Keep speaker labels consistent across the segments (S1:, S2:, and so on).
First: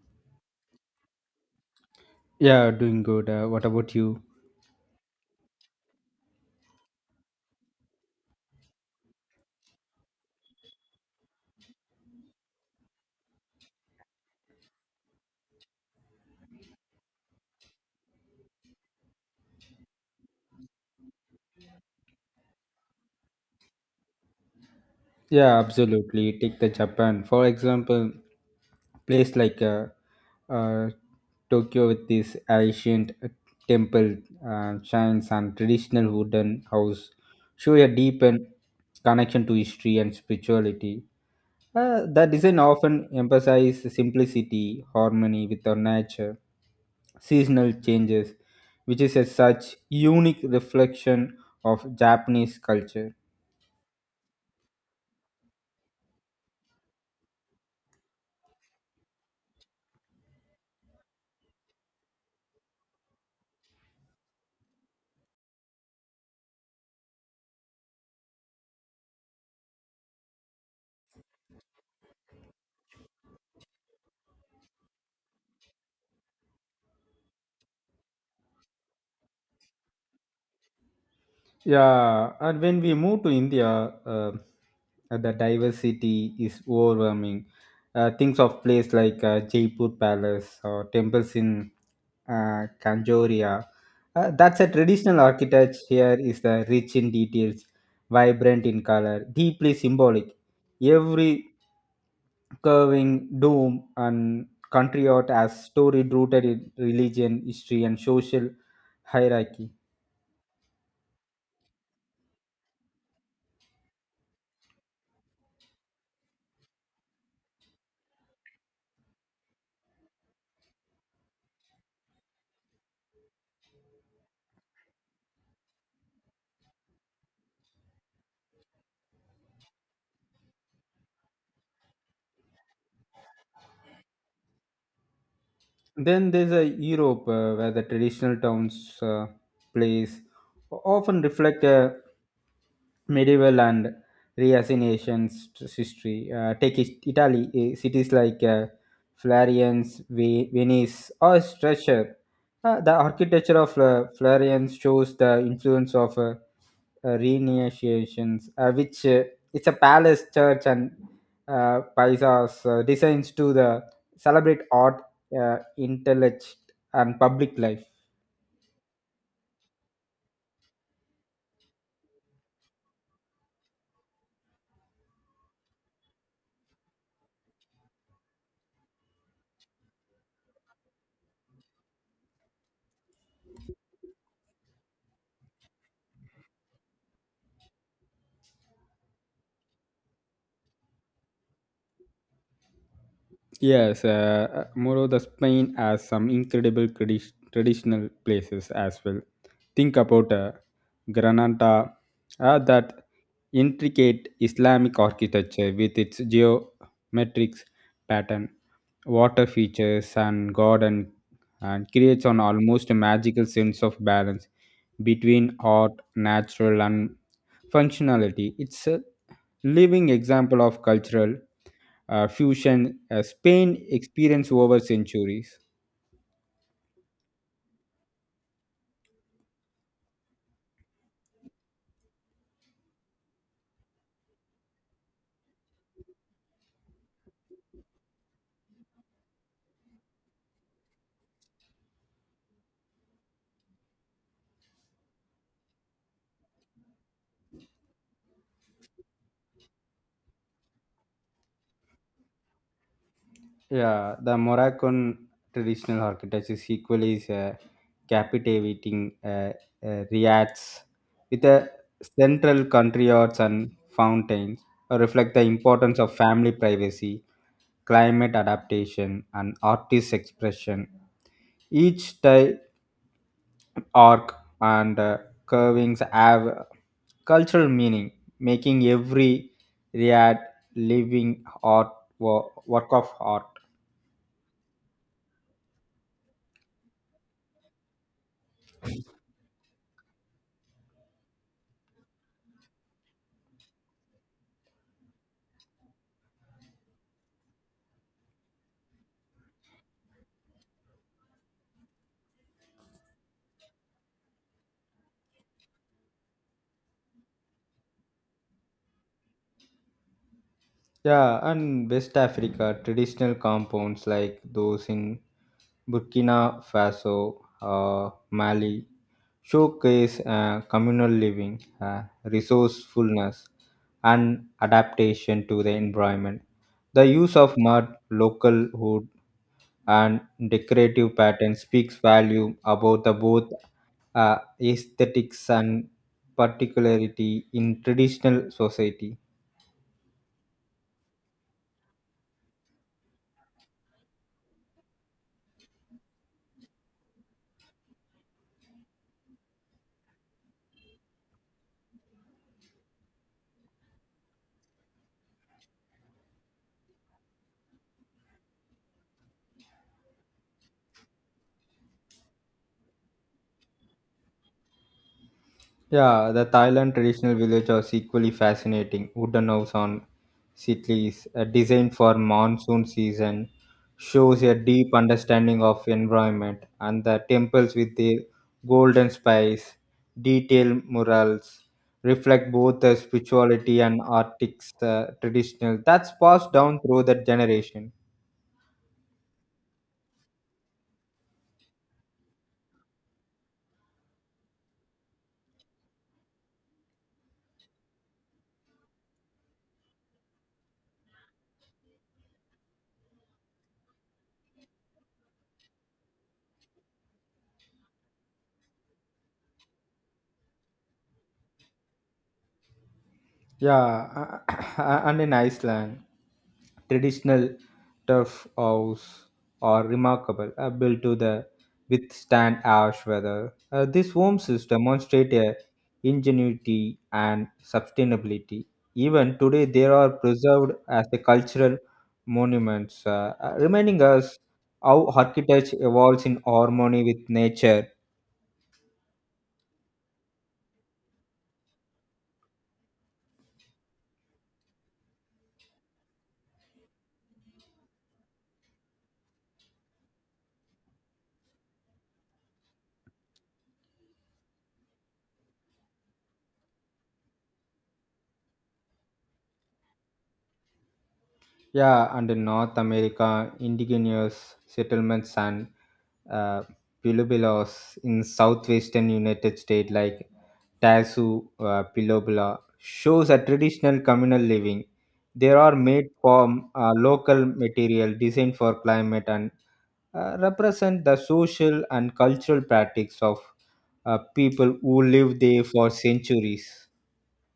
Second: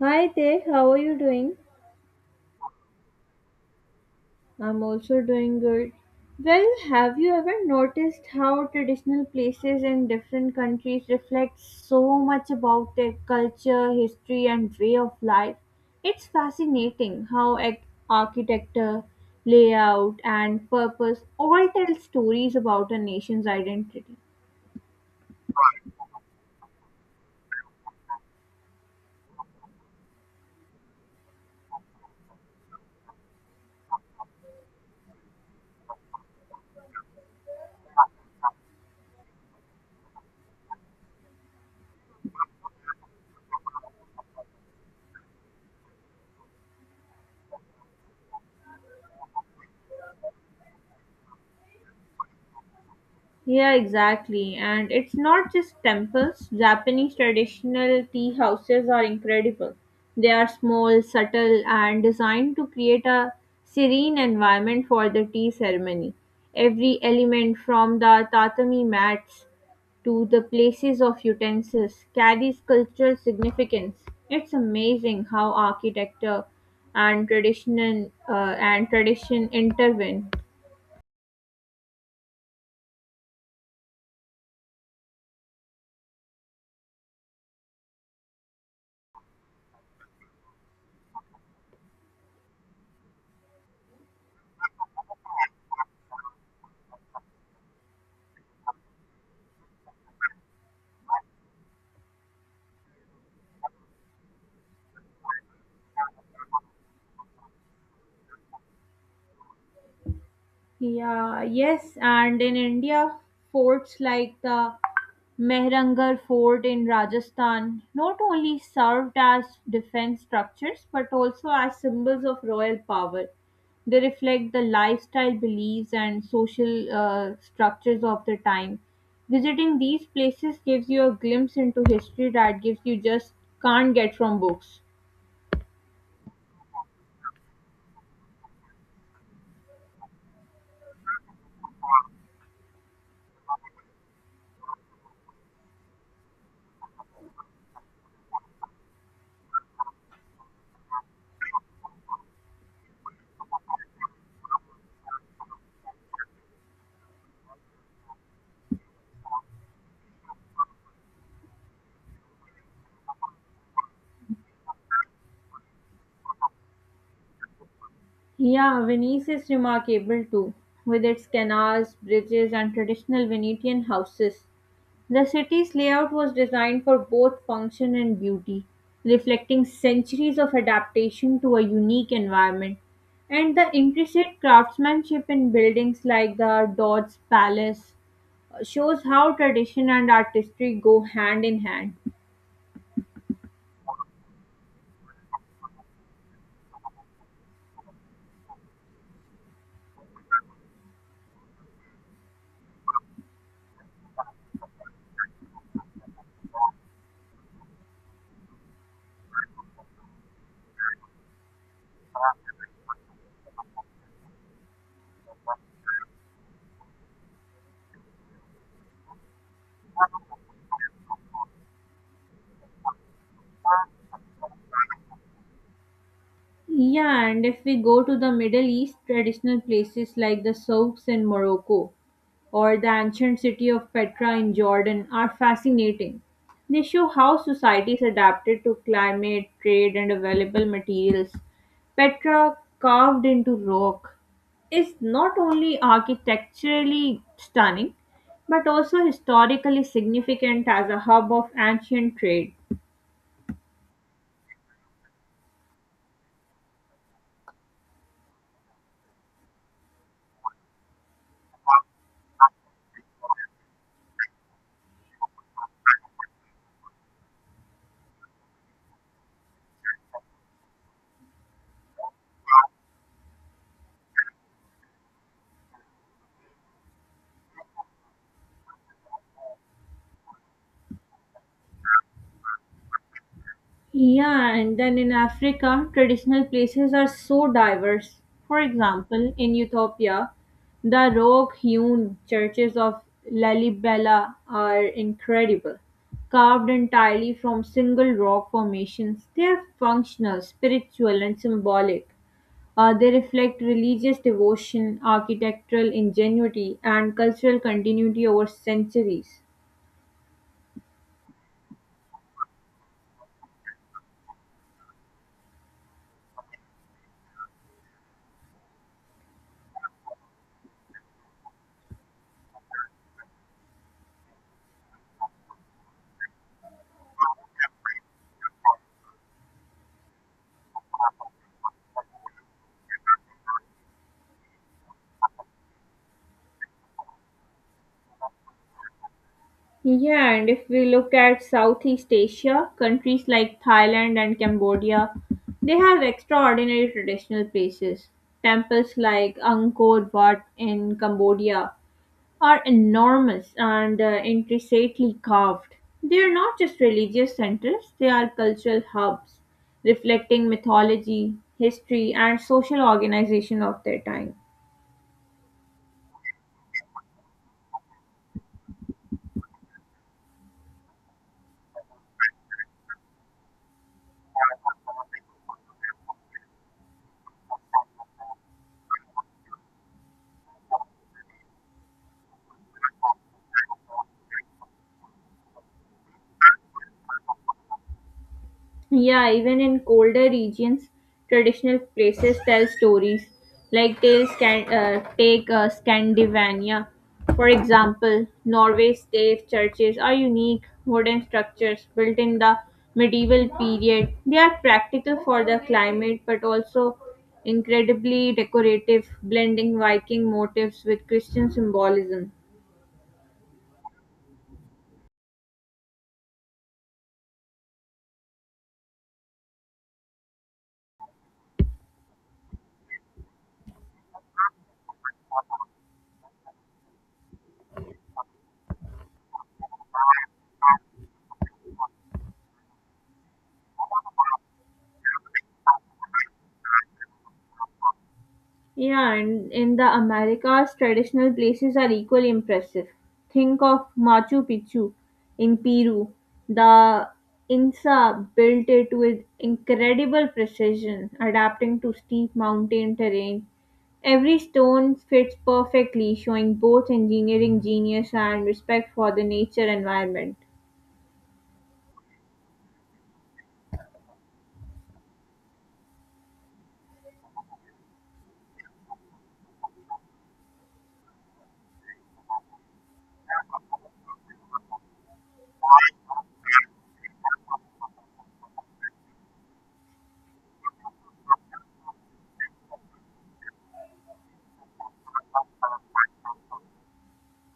S1: Hi there, how are you doing?
S2: Yeah, doing good. What about you?
S1: I'm also doing good. Well, have you ever noticed how traditional places in different countries reflect so much about their culture, history, and way of life? It's fascinating how architecture, layout, and purpose all tell stories about a nation's identity.
S2: Yeah, absolutely. Take the Japan for example. Place like uh, Tokyo with this ancient temple shrines and traditional wooden house show a deep and connection to history and spirituality. The design often emphasizes simplicity, harmony with our nature, seasonal changes, which is a such unique reflection of Japanese culture.
S1: Yeah, exactly. And it's not just temples. Japanese traditional tea houses are incredible. They are small, subtle, and designed to create a serene environment for the tea ceremony. Every element from the tatami mats to the places of utensils carries cultural significance. It's amazing how architecture and tradition uh, and tradition intervene.
S2: Yeah, and when we move to India, uh, the diversity is overwhelming. Things of place like Jaipur Palace or temples in Kanjoria. That's a traditional architecture here is the rich in details, vibrant in color, deeply symbolic. Every curving dome and country art has story rooted in religion, history, and social hierarchy.
S1: Yeah, yes, and in India, forts like the Mehrangarh Fort in Rajasthan not only served as defense structures but also as symbols of royal power. They reflect the lifestyle beliefs and social structures of the time. Visiting these places gives you a glimpse into history that gives you just can't get from books.
S2: Then there's a Europe where the traditional towns, plays often reflect a medieval and reassignations history. Italy, cities like Florence, Venice, or Stretcher. The architecture of Florence shows the influence of renegotiations, which it's a palace church and paisas designs to the celebrate art, intellect and public life.
S1: Yeah, Venice is remarkable too, with its canals, bridges, and traditional Venetian houses. The city's layout was designed for both function and beauty, reflecting centuries of adaptation to a unique environment. And the intricate craftsmanship in buildings like the Doge's Palace shows how tradition and artistry go hand in hand.
S2: Yes, moreover, Spain has some incredible traditional places as well. Think about Granada, that intricate Islamic architecture with its geometric pattern, water features, and garden, and creates an almost magical sense of balance between art, natural, and functionality. It's a living example of cultural fusion Spain experienced over centuries.
S1: Yeah, and if we go to the Middle East, traditional places like the souks in Morocco or the ancient city of Petra in Jordan are fascinating. They show how societies adapted to climate, trade, and available materials. Petra, carved into rock, is not only architecturally stunning but also historically significant as a hub of ancient trade.
S2: Yeah, the Moroccan traditional architecture is equally is captivating, Riyadh's with a central country yards and fountains reflect the importance of family privacy, climate adaptation, and artist expression. Each style arc and curvings have cultural meaning, making every riad living art work of art.
S1: Yeah, and then in Africa, traditional places are so diverse. For example, in Ethiopia, the rock hewn churches of Lalibela are incredible. Carved entirely from single rock formations, they are functional, spiritual, and symbolic. They reflect religious devotion, architectural ingenuity, and cultural continuity over centuries.
S2: Yeah, and West Africa traditional compounds like those in Burkina Faso, Mali showcase communal living, resourcefulness, and adaptation to the environment. The use of mud, local wood, and decorative pattern speaks volume about the both aesthetics and particularity in traditional society.
S1: Yeah, and if we look at Southeast Asia, countries like Thailand and Cambodia, they have extraordinary traditional places. Temples like Angkor Wat in Cambodia are enormous and intricately carved. They are not just religious centers, they are cultural hubs, reflecting mythology, history, and social organization of their time.
S2: Yeah, the Thailand traditional village was equally fascinating. Wooden house on sitlis, designed for monsoon season, shows a deep understanding of environment, and the temples with the golden spice, detailed murals, reflect both the spirituality and artistic traditional that's passed down through the generation.
S1: Yeah, even in colder regions, traditional places tell stories. Like they can take Scandinavia, for example. Norway's stave churches are unique wooden structures built in the medieval period. They are practical for the climate, but also incredibly decorative, blending Viking motifs with Christian symbolism.
S2: Yeah, and in Iceland, traditional turf house are remarkable, built to the withstand harsh weather. These homes demonstrate a ingenuity and sustainability. Even today, they are preserved as a cultural monuments, reminding us how architecture evolves in harmony with nature.
S1: Yeah, and in the Americas, traditional places are equally impressive. Think of Machu Picchu in Peru. The Inca built it with incredible precision, adapting to steep mountain terrain. Every stone fits perfectly, showing both engineering genius and respect for the nature environment.
S2: Yeah, and in North America, indigenous settlements and uh, pueblos in southwestern United States, like Tasu Pilobula, shows a traditional communal living. They are made from local material designed for climate and represent the social and cultural practice of people who live there for centuries.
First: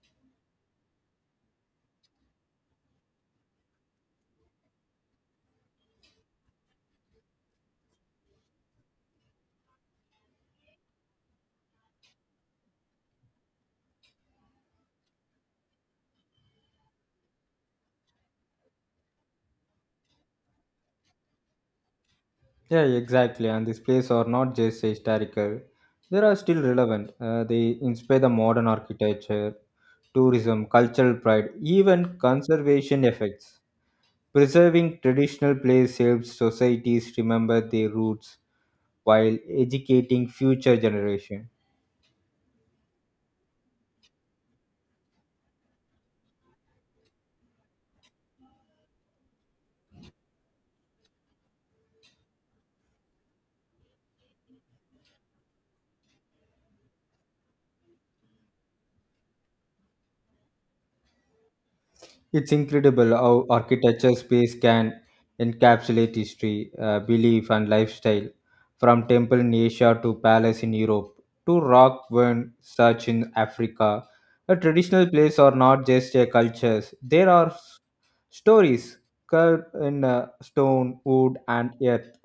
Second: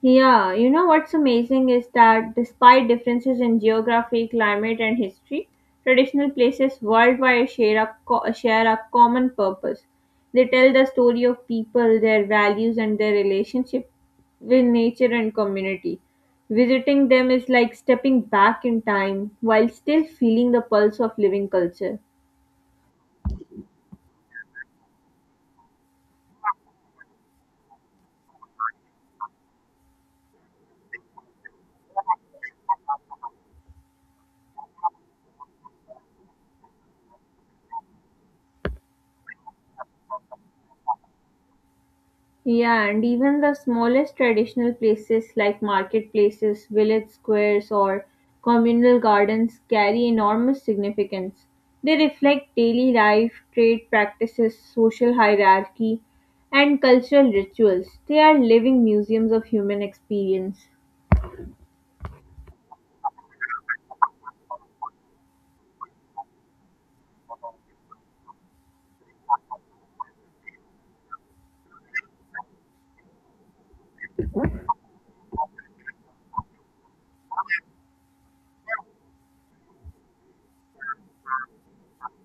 S1: Yeah, you know what's amazing is that despite differences in geography, climate, and history, traditional places worldwide share a common purpose. They tell the story of people, their values, and their relationship with nature and community. Visiting them is like stepping back in time while still feeling the pulse of living culture.
S2: Yeah, exactly. And these places are not just historical, they are still relevant. They inspire the modern architecture, tourism, cultural pride, even conservation effects. Preserving traditional places helps societies remember their roots while educating future generations.
S1: Yeah, and even the smallest traditional places like marketplaces, village squares, or communal gardens carry enormous significance. They reflect daily life, trade practices, social hierarchy, and cultural rituals. They are living museums of human experience.
S2: It's incredible how architecture space can encapsulate history, belief, and lifestyle, from temple in Asia to palace in Europe to rock when such in Africa. A traditional place are not just a cultures; there are stories carved in stone, wood, and earth.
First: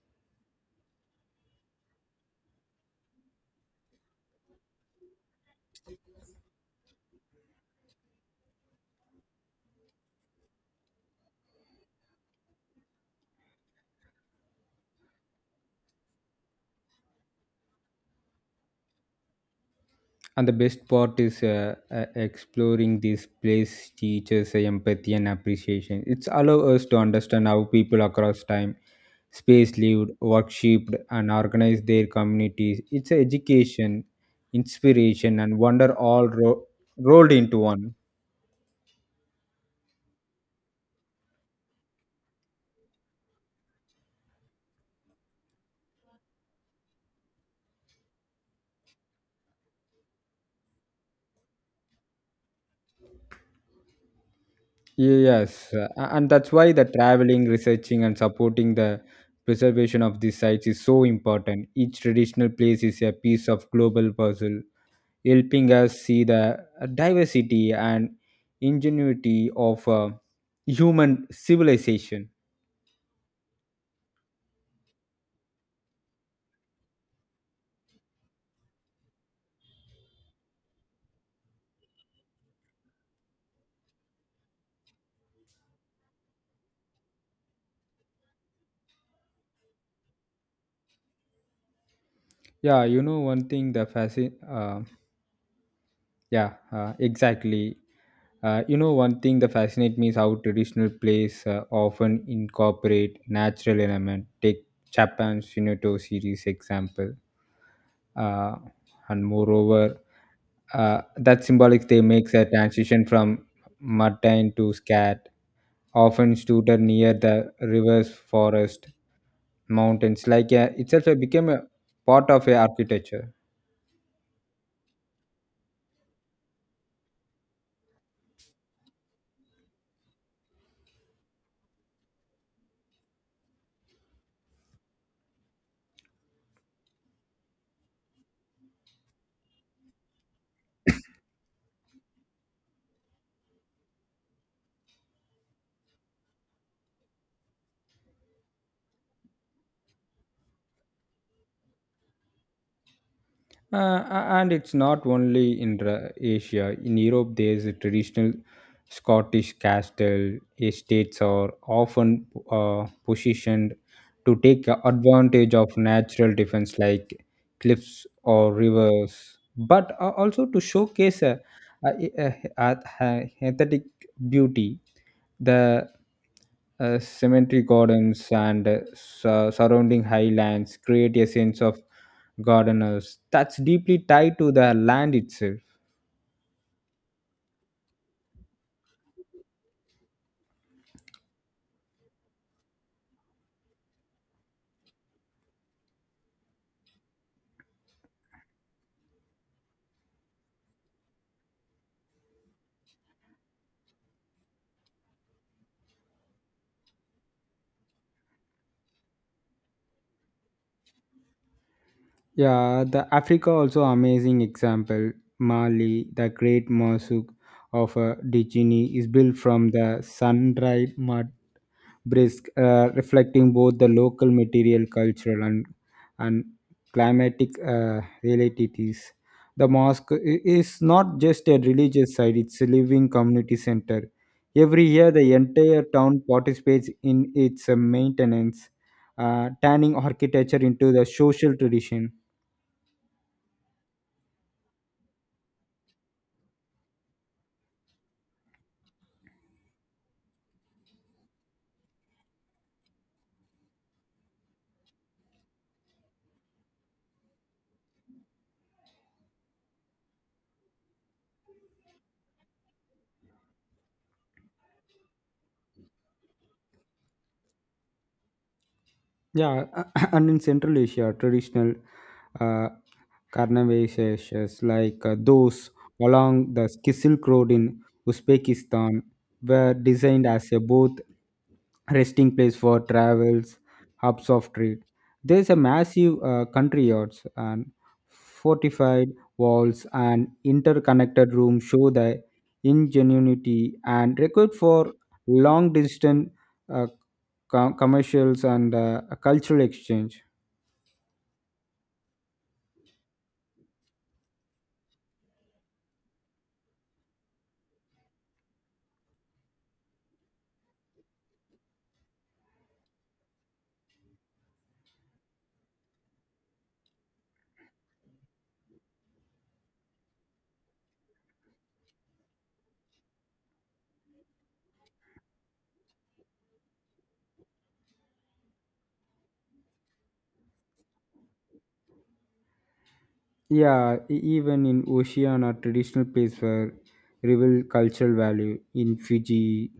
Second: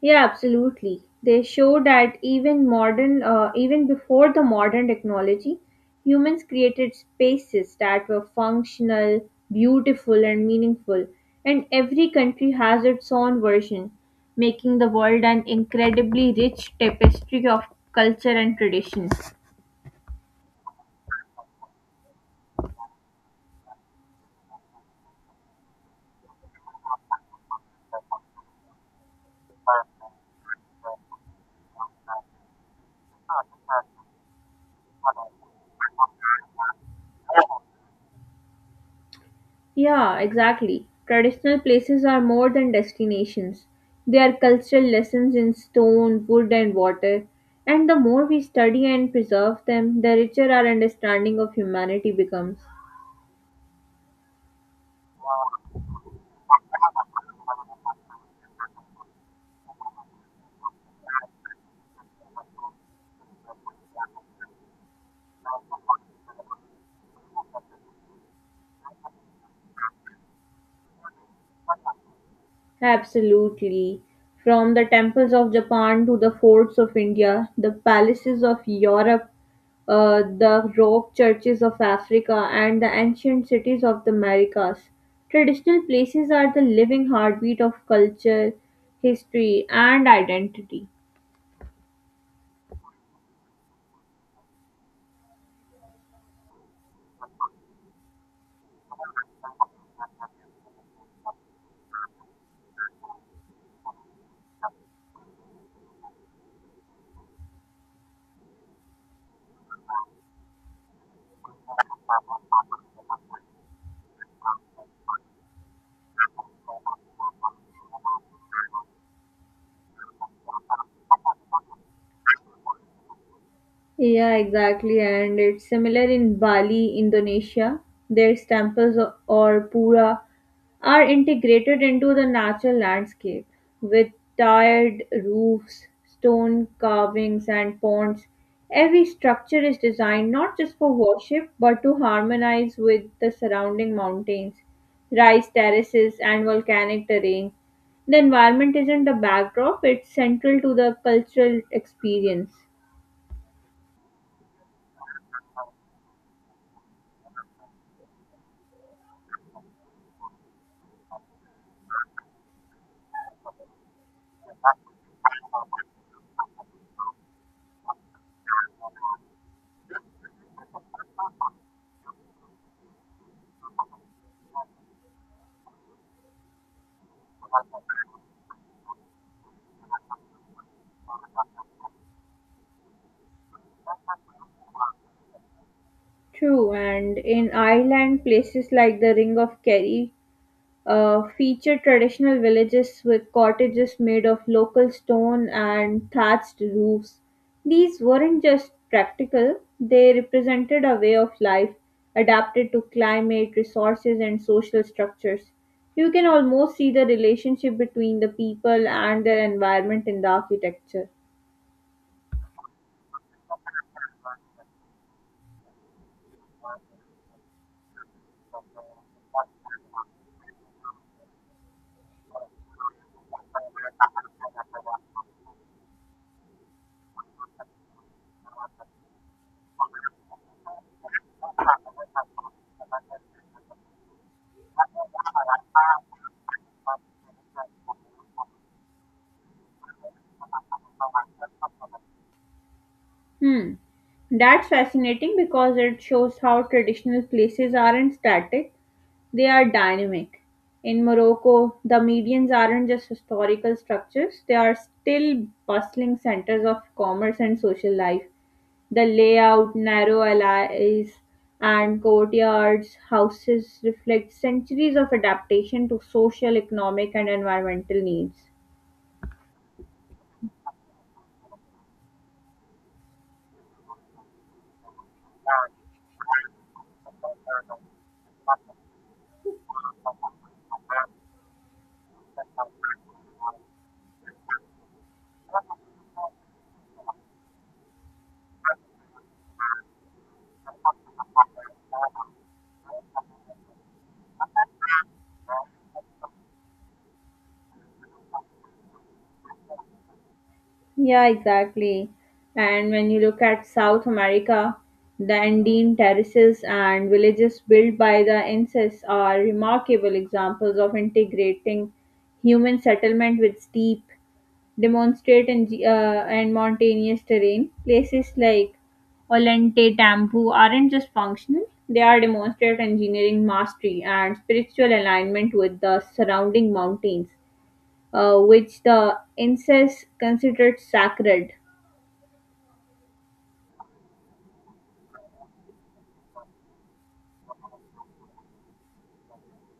S1: Yeah, absolutely. They show that even before the modern technology, humans created spaces that were functional, beautiful, and meaningful. And every country has its own version, making the world an incredibly rich tapestry of culture and tradition.
S2: And the best part is exploring this place teaches empathy and appreciation. It's allow us to understand how people across time, space lived, worshipped, and organized their communities. It's a education, inspiration, and wonder rolled into one.
S1: Yeah, exactly. Traditional places are more than destinations. They are cultural lessons in stone, wood, and water. And the more we study and preserve them, the richer our understanding of humanity becomes.
S2: Yes, and that's why the traveling, researching, and supporting the preservation of these sites is so important. Each traditional place is a piece of global puzzle helping us see the diversity and ingenuity of human civilization.
S1: Absolutely. From the temples of Japan to the forts of India, the palaces of Europe, the rock churches of Africa, and the ancient cities of the Americas. Traditional places are the living heartbeat of culture, history, and identity.
S2: Yeah, you know one thing the fascin. Yeah, exactly. You know one thing that fascinates me is how traditional plays often incorporate natural element. Take Japan's Shinoto series example, uh, and moreover that symbolic they makes a transition from mundane to scat, often stood near the rivers, forest, mountains. Like itself, it became a part of a architecture.
S1: Yeah, exactly. And it's similar in Bali, Indonesia. Their temples or pura are integrated into the natural landscape with tiled roofs, stone carvings, and ponds. Every structure is designed not just for worship but to harmonize with the surrounding mountains, rice terraces, and volcanic terrain. The environment isn't a backdrop, it's central to the cultural experience.
S2: Uh, and it's not only in Asia. In Europe, there's a traditional Scottish castle estates are often positioned to take advantage of natural defense like cliffs or rivers, but also to showcase a, a, a- a aesthetic beauty. The cemetery gardens and surrounding highlands create a sense of gardeners that's deeply tied to the land itself.
S1: True, and in Ireland, places like the Ring of Kerry feature traditional villages with cottages made of local stone and thatched roofs. These weren't just practical, they represented a way of life adapted to climate, resources, and social structures. You can almost see the relationship between the people and their environment in the architecture.
S2: Yeah, the Africa also amazing example. Mali, the great mosque of Dijini is built from the sun-dried mud brisk, reflecting both the local material, cultural, and climatic realities. The mosque is not just a religious site, it's a living community center. Every year, the entire town participates in its maintenance, turning architecture into the social tradition.
S1: Hmm. That's fascinating because it shows how traditional places aren't static, they are dynamic. In Morocco, the medians aren't just historical structures, they are still bustling centers of commerce and social life. The layout, narrow alleys, and courtyards, houses reflect centuries of adaptation to social, economic, and environmental needs.
S2: Yeah, and in Central Asia, traditional uh, carnivorous like those along the Silk Road in Uzbekistan were designed as a both resting place for travels, hubs of trade. There's a massive country yards and fortified walls and interconnected rooms show the ingenuity and record for long distance uh, commercials and cultural exchange.
S1: Yeah, exactly. And when you look at South America, the Andean terraces and villages built by the Incas are remarkable examples of integrating human settlement with steep, and mountainous terrain. Places like Olente Tampu aren't just functional, they are demonstrate engineering mastery and spiritual alignment with the surrounding mountains, which the Incas considered sacred.
S2: Yeah, even in Oceania, traditional place where reveal cultural value in Fiji,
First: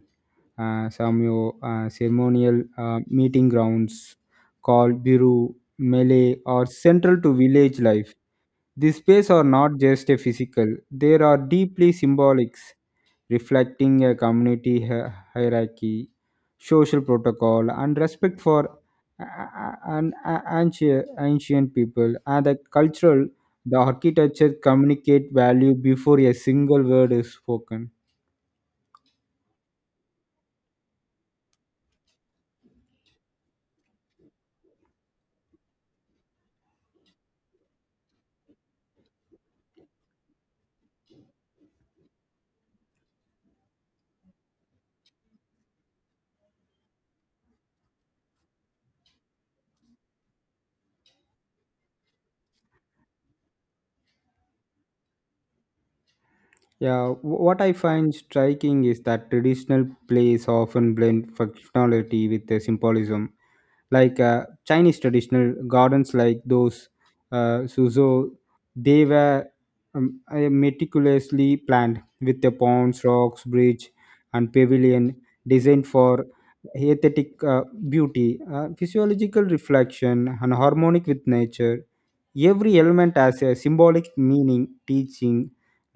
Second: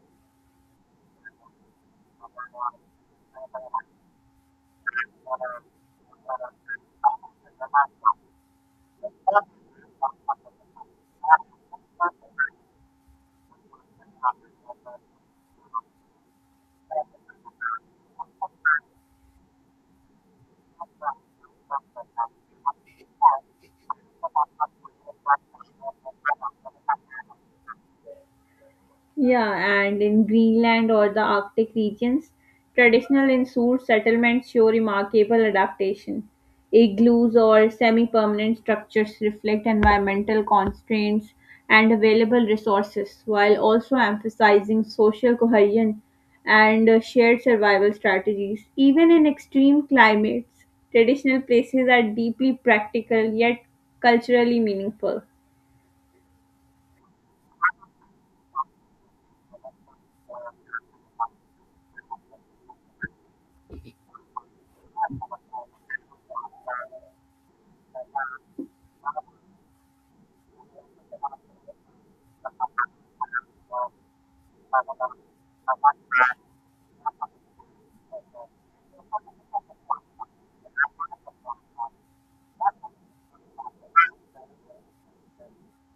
S2: Samoa, ceremonial meeting grounds called Biru, Malay, are central to village life. These spaces are not just a physical; they are deeply symbolic, reflecting a community hierarchy, social protocol, and respect for a- an a- ancient ancient people and the cultural the architecture communicate value before a single word is spoken.
S1: Yeah, and in Greenland or the Arctic regions, traditional insulated settlements show remarkable adaptation. Igloos or semi permanent structures reflect environmental constraints and available resources while also emphasizing social cohesion and shared survival strategies. Even in extreme climates, traditional places are deeply practical yet culturally meaningful.
S2: Yeah, what I find striking is that traditional plays often blend functionality with the symbolism, like Chinese traditional gardens like those suzo. They were meticulously planned with the ponds, rocks, bridge, and pavilion designed for aesthetic beauty, physiological reflection and harmonic with nature. Every element has a symbolic meaning teaching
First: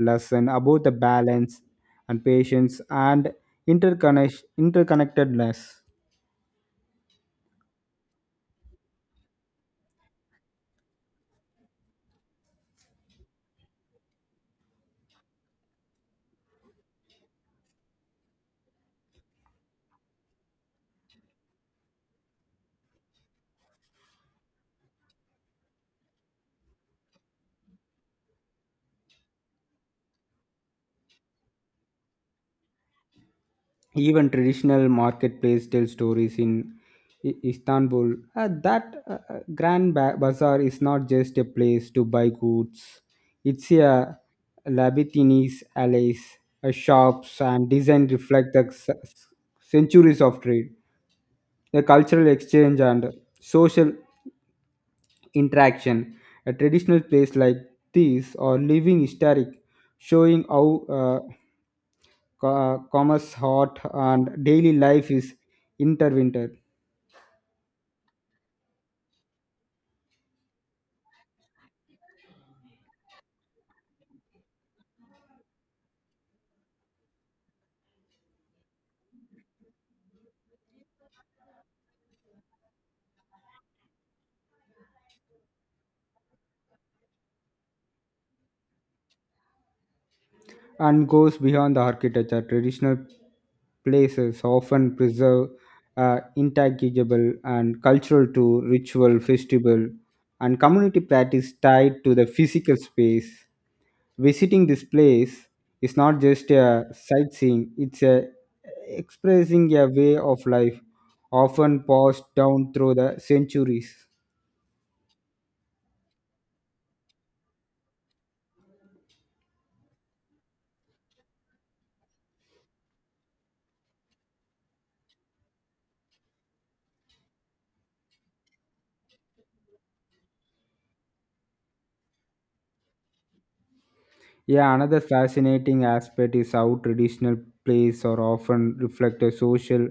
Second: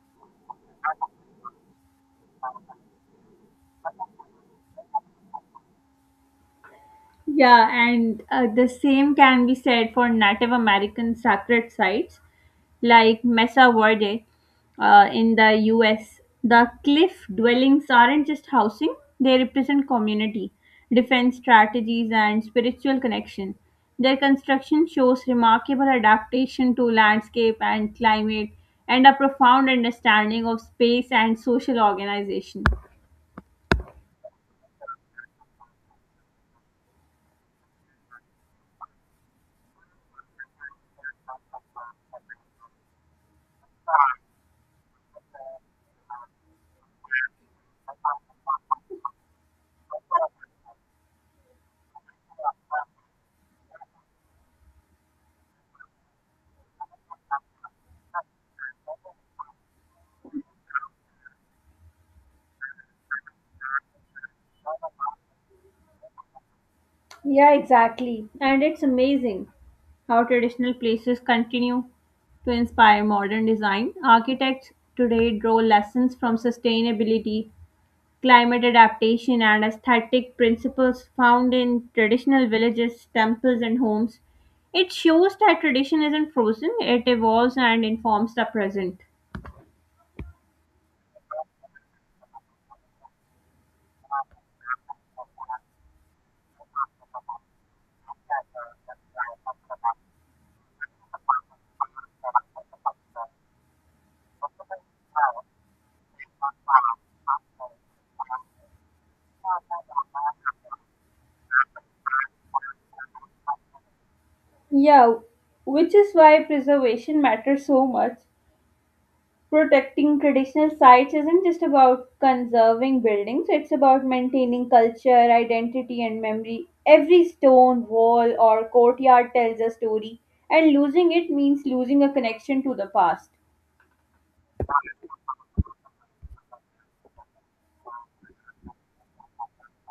S2: lesson about the balance and patience and interconnectedness.
S1: Yeah, and the same can be said for Native American sacred sites like Mesa Verde in the US. The cliff dwellings aren't just housing, they represent community, defense strategies, and spiritual connection. Their construction shows remarkable adaptation to landscape and climate and a profound understanding of space and social organization.
S2: Even traditional marketplace tell stories in Istanbul. That grand bazaar is not just a place to buy goods, it's a labyrinthine alleys, shops and design reflect the centuries of trade, the cultural exchange and social interaction. A traditional place like these are living historic, showing how commerce, art, and daily life is intertwined,
S1: Yeah, exactly. And it's amazing how traditional places continue to inspire modern design. Architects today draw lessons from sustainability, climate adaptation, and aesthetic principles found in traditional villages, temples, and homes. It shows that tradition isn't frozen, it evolves and informs the present.
S2: and goes beyond the architecture. Traditional places often preserve intangible and cultural to ritual, festival, and community practice tied to the physical space. Visiting this place is not just a sightseeing; it's a expressing a way of life, often passed down through the centuries.
S1: Yeah, which is why preservation matters so much. Protecting traditional sites isn't just about conserving buildings, it's about maintaining culture, identity, and memory. Every stone, wall, or courtyard tells a story, and losing it means losing a connection to the past.
S2: Yeah, another fascinating aspect is how traditional plays are often reflect a social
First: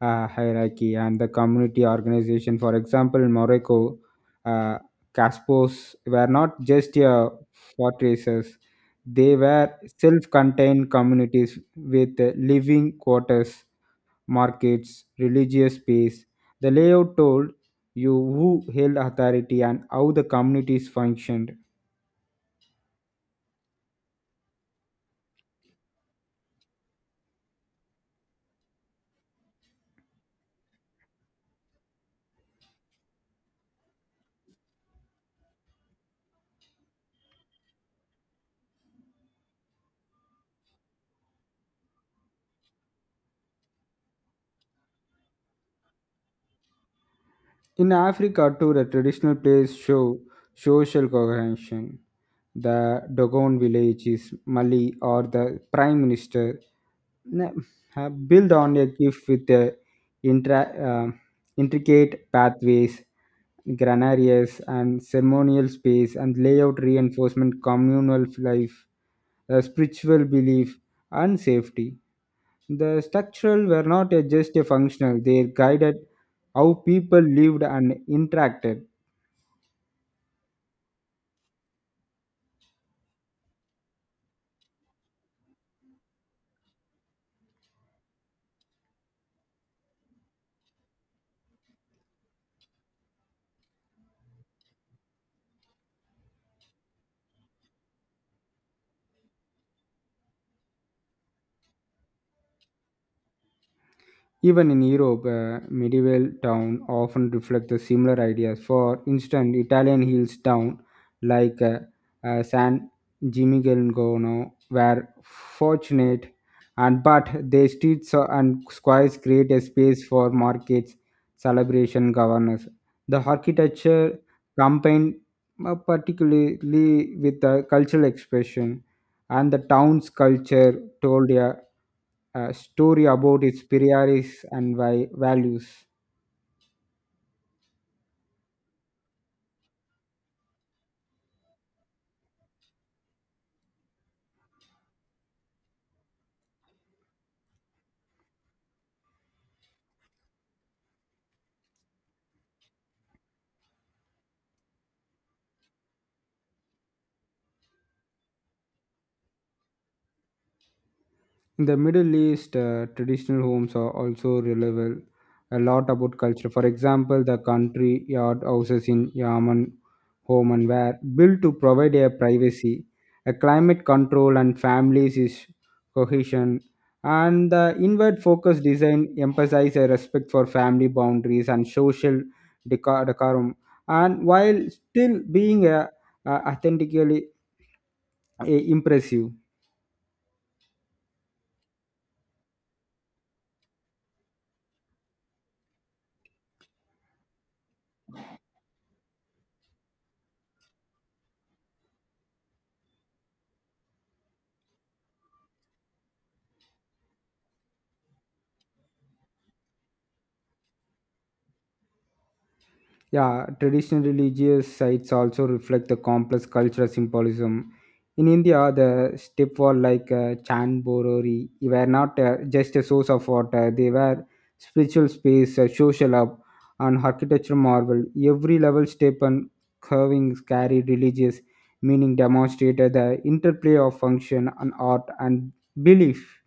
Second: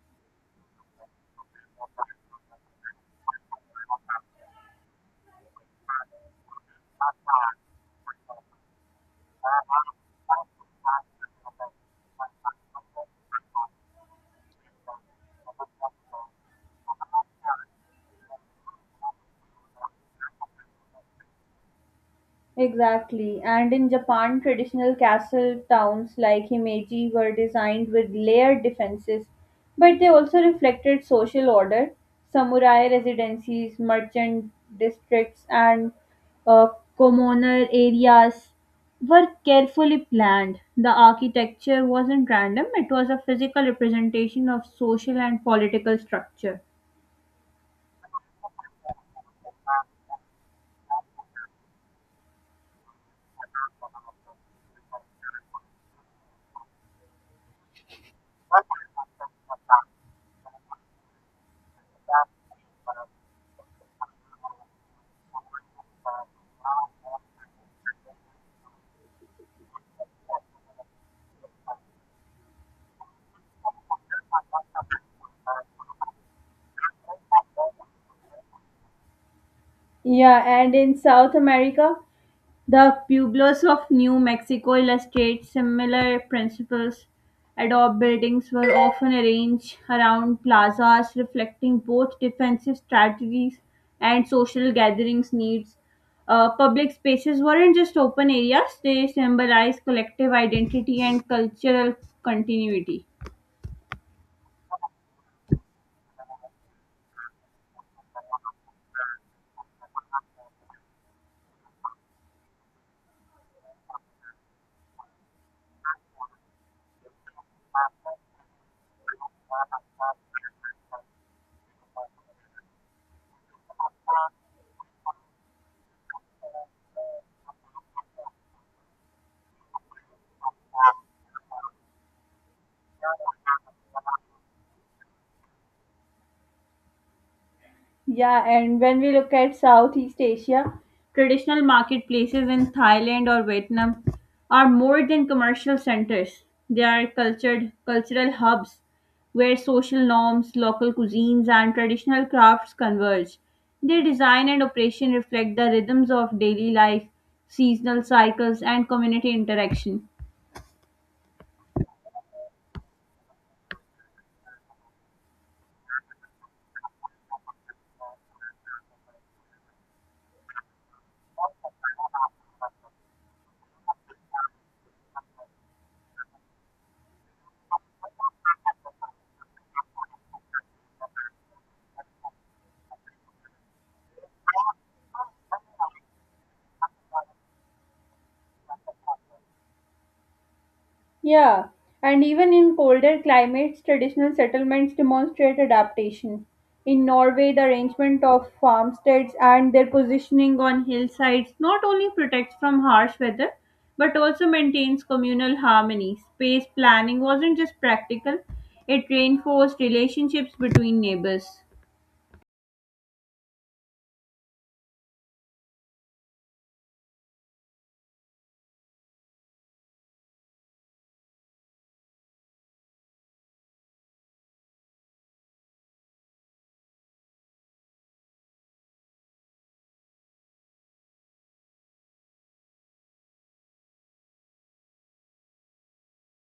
S2: hierarchy and the community organization. For example, in Morocco, uh, Caspos were not just fortresses, they were self contained communities with living quarters, markets, religious space. The layout told you who held authority and how the communities functioned.
S1: Exactly. And in Japan, traditional castle towns like Himeji were designed with layered defenses, but they also reflected social order. Samurai residencies, merchant districts, and uh, commoner areas were carefully planned. The architecture wasn't random, it was a physical representation of social and political structure.
S2: In Africa, too, the traditional plays show social cohesion. The Dogon village is Mali or the prime minister na- have built on a gift with the intra- uh, intricate pathways, granarias, and ceremonial space and layout reinforcement communal life, spiritual belief, and safety. The structural were not just a functional, they guided how people lived and interacted.
S1: Yeah, and in South America, the pueblos of New Mexico illustrate similar principles. Adobe buildings were often arranged around plazas, reflecting both defensive strategies and social gatherings needs. Public spaces weren't just open areas, they symbolized collective identity and cultural continuity.
S2: Even in Europe, a medieval town often reflect the similar ideas. For instance, Italian hills town like San Gimignano were fortunate, and but their streets and squares create a space for markets, celebration, governance. The architecture combined particularly with the cultural expression, and the town's culture told a story about its priorities and values.
S1: Yeah, and when we look at Southeast Asia, traditional marketplaces in Thailand or Vietnam are more than commercial centers. They are cultured cultural hubs where social norms, local cuisines, and traditional crafts converge. Their design and operation reflect the rhythms of daily life, seasonal cycles, and community interaction.
S2: In the Middle East, traditional homes are also relevant a lot about culture. For example, the country yard houses in Yemen, home and were built to provide a privacy, a climate control, and families is cohesion. And the inward focus design emphasizes a respect for family boundaries and social decorum, and while still being a authentically impressive.
S1: Yeah, and even in colder climates, traditional settlements demonstrate adaptation. In Norway, the arrangement of farmsteads and their positioning on hillsides not only protects from harsh weather but also maintains communal harmony. Space planning wasn't just practical, it reinforced relationships between neighbors.
S2: Yeah, traditional religious sites also reflect the complex cultural symbolism. In India, the step wall like Chan were not just a source of water, they were spiritual space, social hub, and architectural marvel. Every level step and curvings carried religious meaning, demonstrated the interplay of function and art and belief.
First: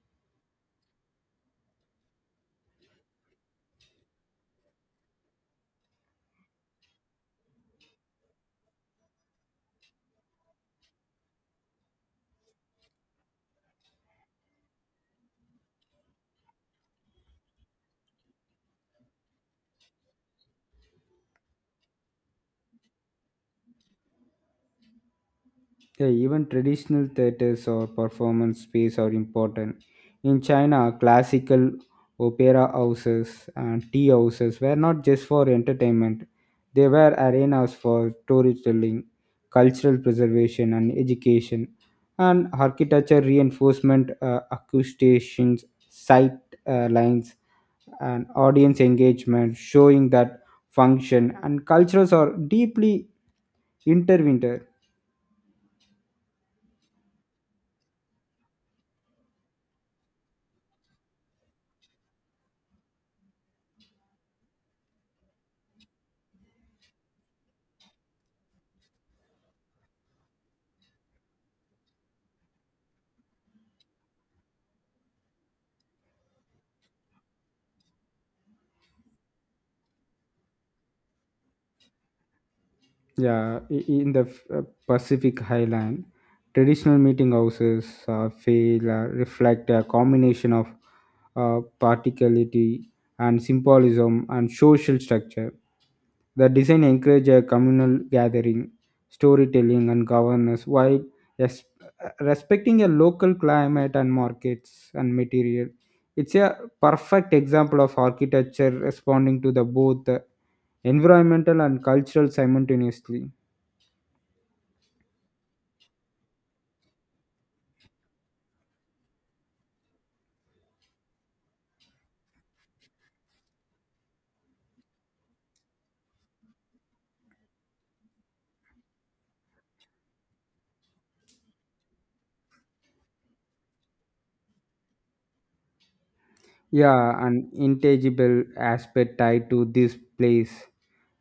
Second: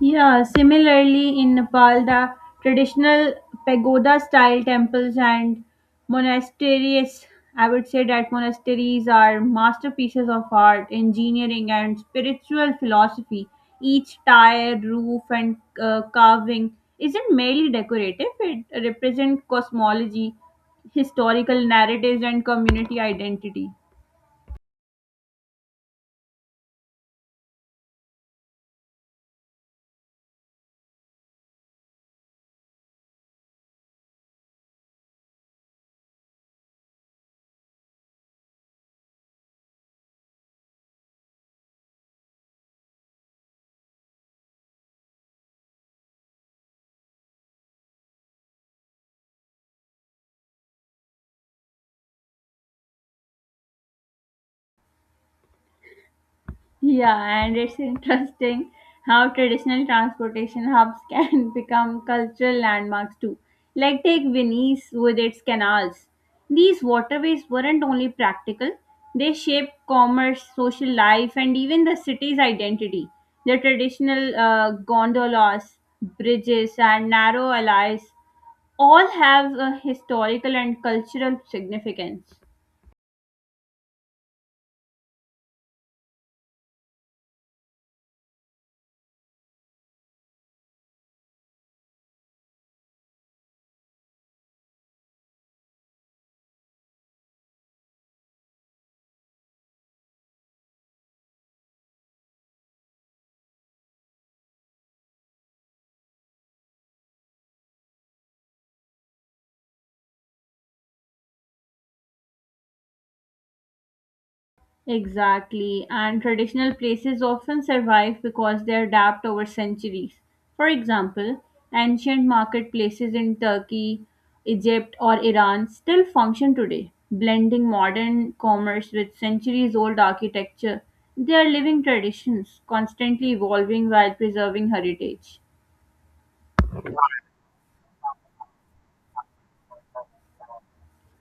S1: Yeah, similarly in Nepal, the traditional pagoda style temples and monasteries, I would say that monasteries are masterpieces of art, engineering, and spiritual philosophy. Each tile, roof, and carving isn't merely decorative, it represents cosmology, historical narratives, and community identity.
S2: Yeah, even traditional theaters or performance space are important. In China, classical opera houses and tea houses were not just for entertainment, they were arenas for storytelling, cultural preservation, and education. And architecture reinforcement, acoustics, sight lines, and audience engagement, showing that function and cultures are deeply intertwined.
S1: Yeah, and it's interesting how traditional transportation hubs can become cultural landmarks too. Like take Venice with its canals. These waterways weren't only practical, they shaped commerce, social life, and even the city's identity. The traditional gondolas, bridges, and narrow alleys all have a historical and cultural significance.
S2: Yeah, in the uh, Pacific Highland, traditional meeting houses fail reflect a combination of partiality and symbolism and social structure. The design encourage a communal gathering, storytelling, and governance while res- respecting a local climate and markets and material. It's a perfect example of architecture responding to the both environmental and cultural simultaneously.
S1: Exactly, and traditional places often survive because they adapt over centuries. For example, ancient marketplaces in Turkey, Egypt, or Iran still function today, blending modern commerce with centuries old architecture. They are living traditions, constantly evolving while preserving heritage.
S2: Yeah, an intangible aspect tied to this place,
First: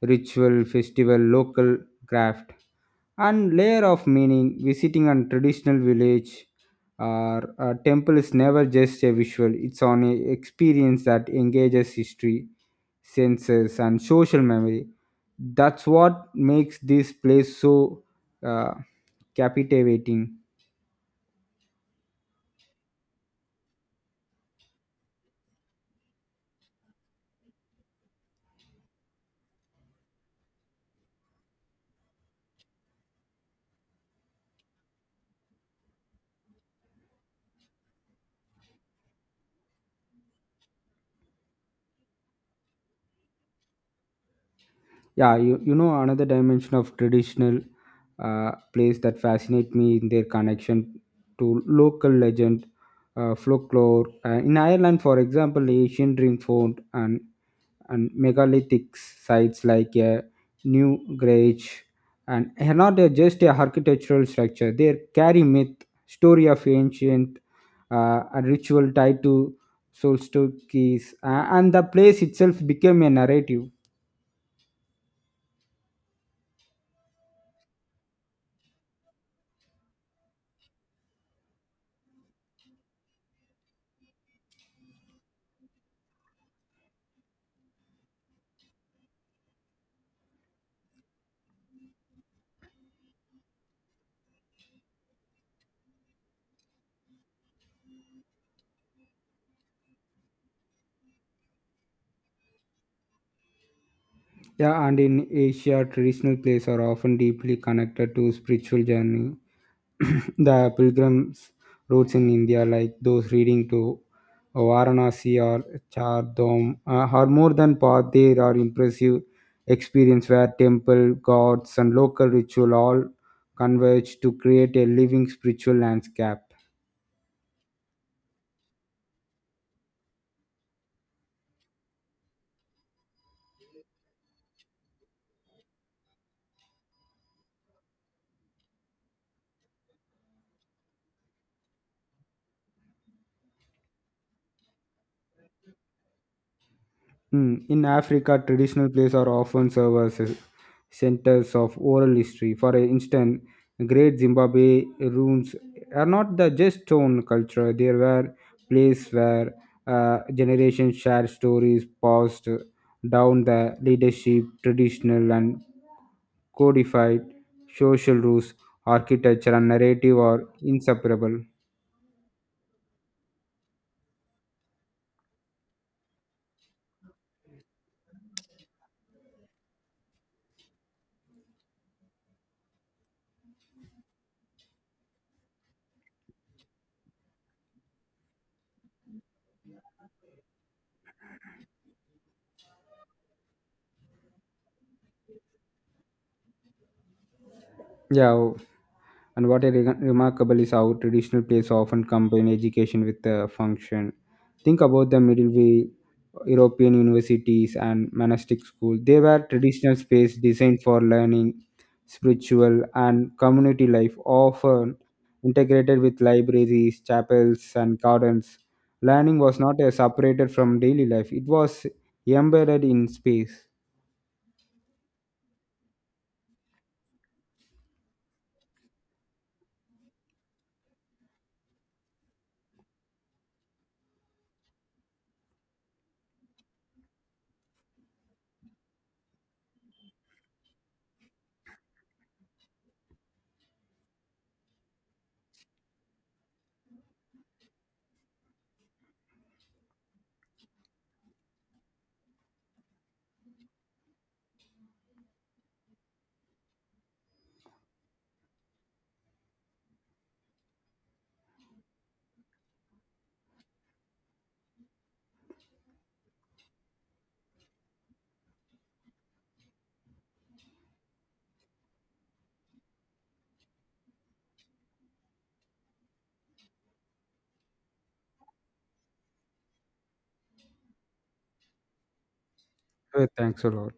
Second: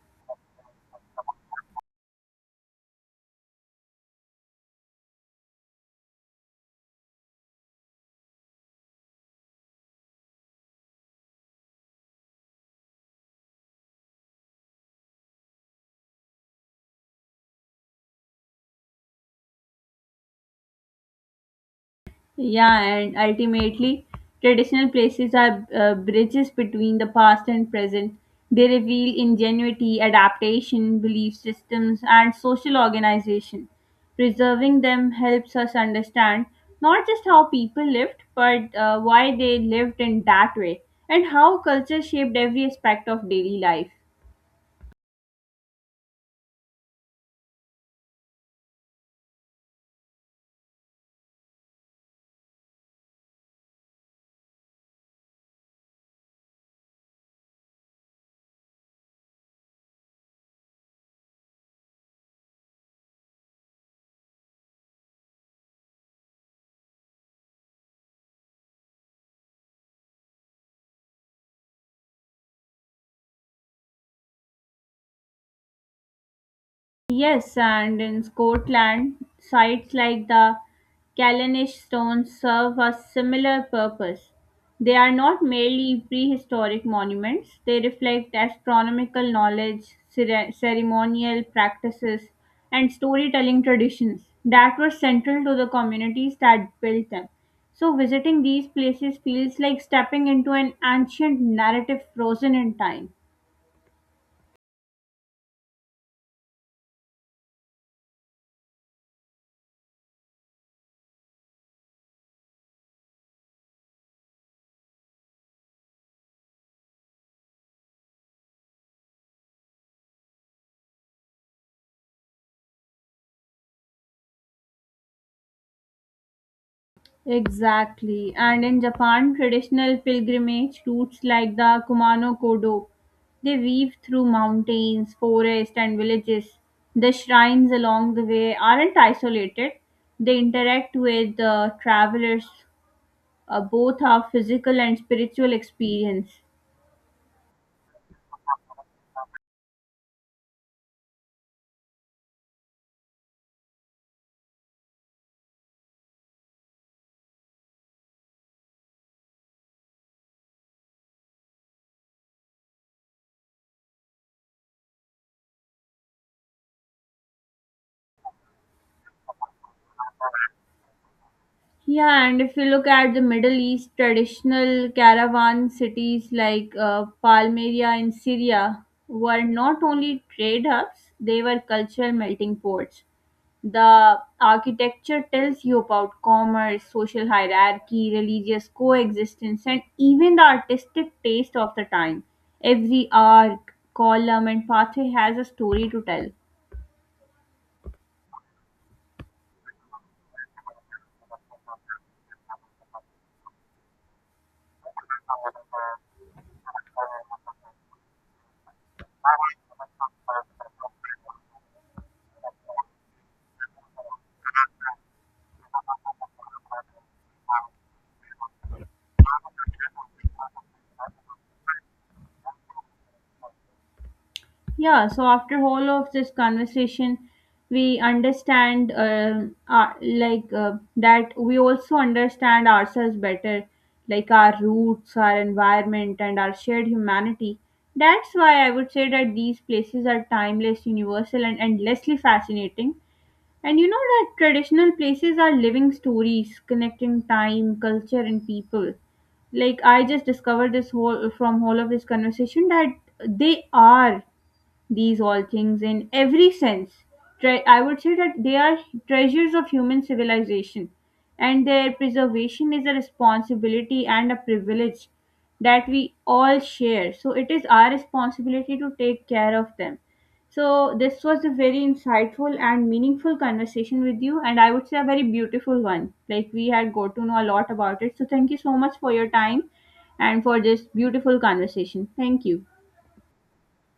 S2: ritual, festival, local craft, and layer of meaning. Visiting a traditional village or a temple is never just a visual; it's on a experience that engages history, senses, and social memory. That's what makes this place so uh, captivating.
S1: Yeah, and ultimately, traditional places are bridges between the past and present. They reveal ingenuity, adaptation, belief systems, and social organization. Preserving them helps us understand not just how people lived, but why they lived in that way, and how culture shaped every aspect of daily life.
S2: Yeah, you know another dimension of traditional plays that fascinate me in their connection to local legend, folklore, in Ireland for example, ancient ring fort and megalithic sites like new and are not just a architectural structure, they carry myth story of ancient and ritual tied to solstices, and the place itself became a narrative.
S1: Yes, and in Scotland, sites like the Callanish stones serve a similar purpose. They are not merely prehistoric monuments, they reflect astronomical knowledge, ceremonial practices, and storytelling traditions that were central to the communities that built them. So, visiting these places feels like stepping into an ancient narrative frozen in time.
S2: Yeah, and in Asia, traditional plays are often deeply connected to spiritual journey. The pilgrims' routes in India, like those leading to Varanasi or Chardham, are more than path. They are impressive experience where temple, gods, and local ritual all converge to create a living spiritual landscape.
S1: Exactly. And in Japan, traditional pilgrimage routes like the Kumano Kodo, they weave through mountains, forests, and villages. The shrines along the way aren't isolated. They interact with the travelers. Both are physical and spiritual experience.
S2: Mm, in Africa, traditional plays are often serve as centers of oral history. For instance, great Zimbabwe ruins are not the just stone culture. There were places where generations shared stories passed down the leadership, traditional and codified social rules, architecture and narrative are inseparable.
S1: Yeah, and if you look at the Middle East, traditional caravan cities like Palmyra in Syria were not only trade hubs, they were cultural melting pots. The architecture tells you about commerce, social hierarchy, religious coexistence, and even the artistic taste of the time. Every arc, column, and pathway has a story to tell.
S2: Yeah, and what is remarkable is how traditional plays often combine education with the function. Think about the medieval European universities and monastic schools. They were traditional space designed for learning, spiritual and community life, often integrated with libraries, chapels, and gardens. Learning was not separated from daily life; it was embedded in space.
S1: Yeah, so after all of this conversation, we understand that we also understand ourselves better, like our roots, our environment, and our shared humanity. That's why I would say that these places are timeless, universal, and endlessly fascinating. And you know that traditional places are living stories connecting time, culture, and people like I just discovered this whole from all of this conversation that they are these all things in every sense. I would say that they are treasures of human civilization, and their preservation is a responsibility and a privilege that we all share. So it is our responsibility to take care of them. So this was a very insightful and meaningful conversation with you, and I would say a very beautiful one. Like we had got to know a lot about it. So thank you so much for your time and for this beautiful conversation. Thank you.
S2: Thanks a lot.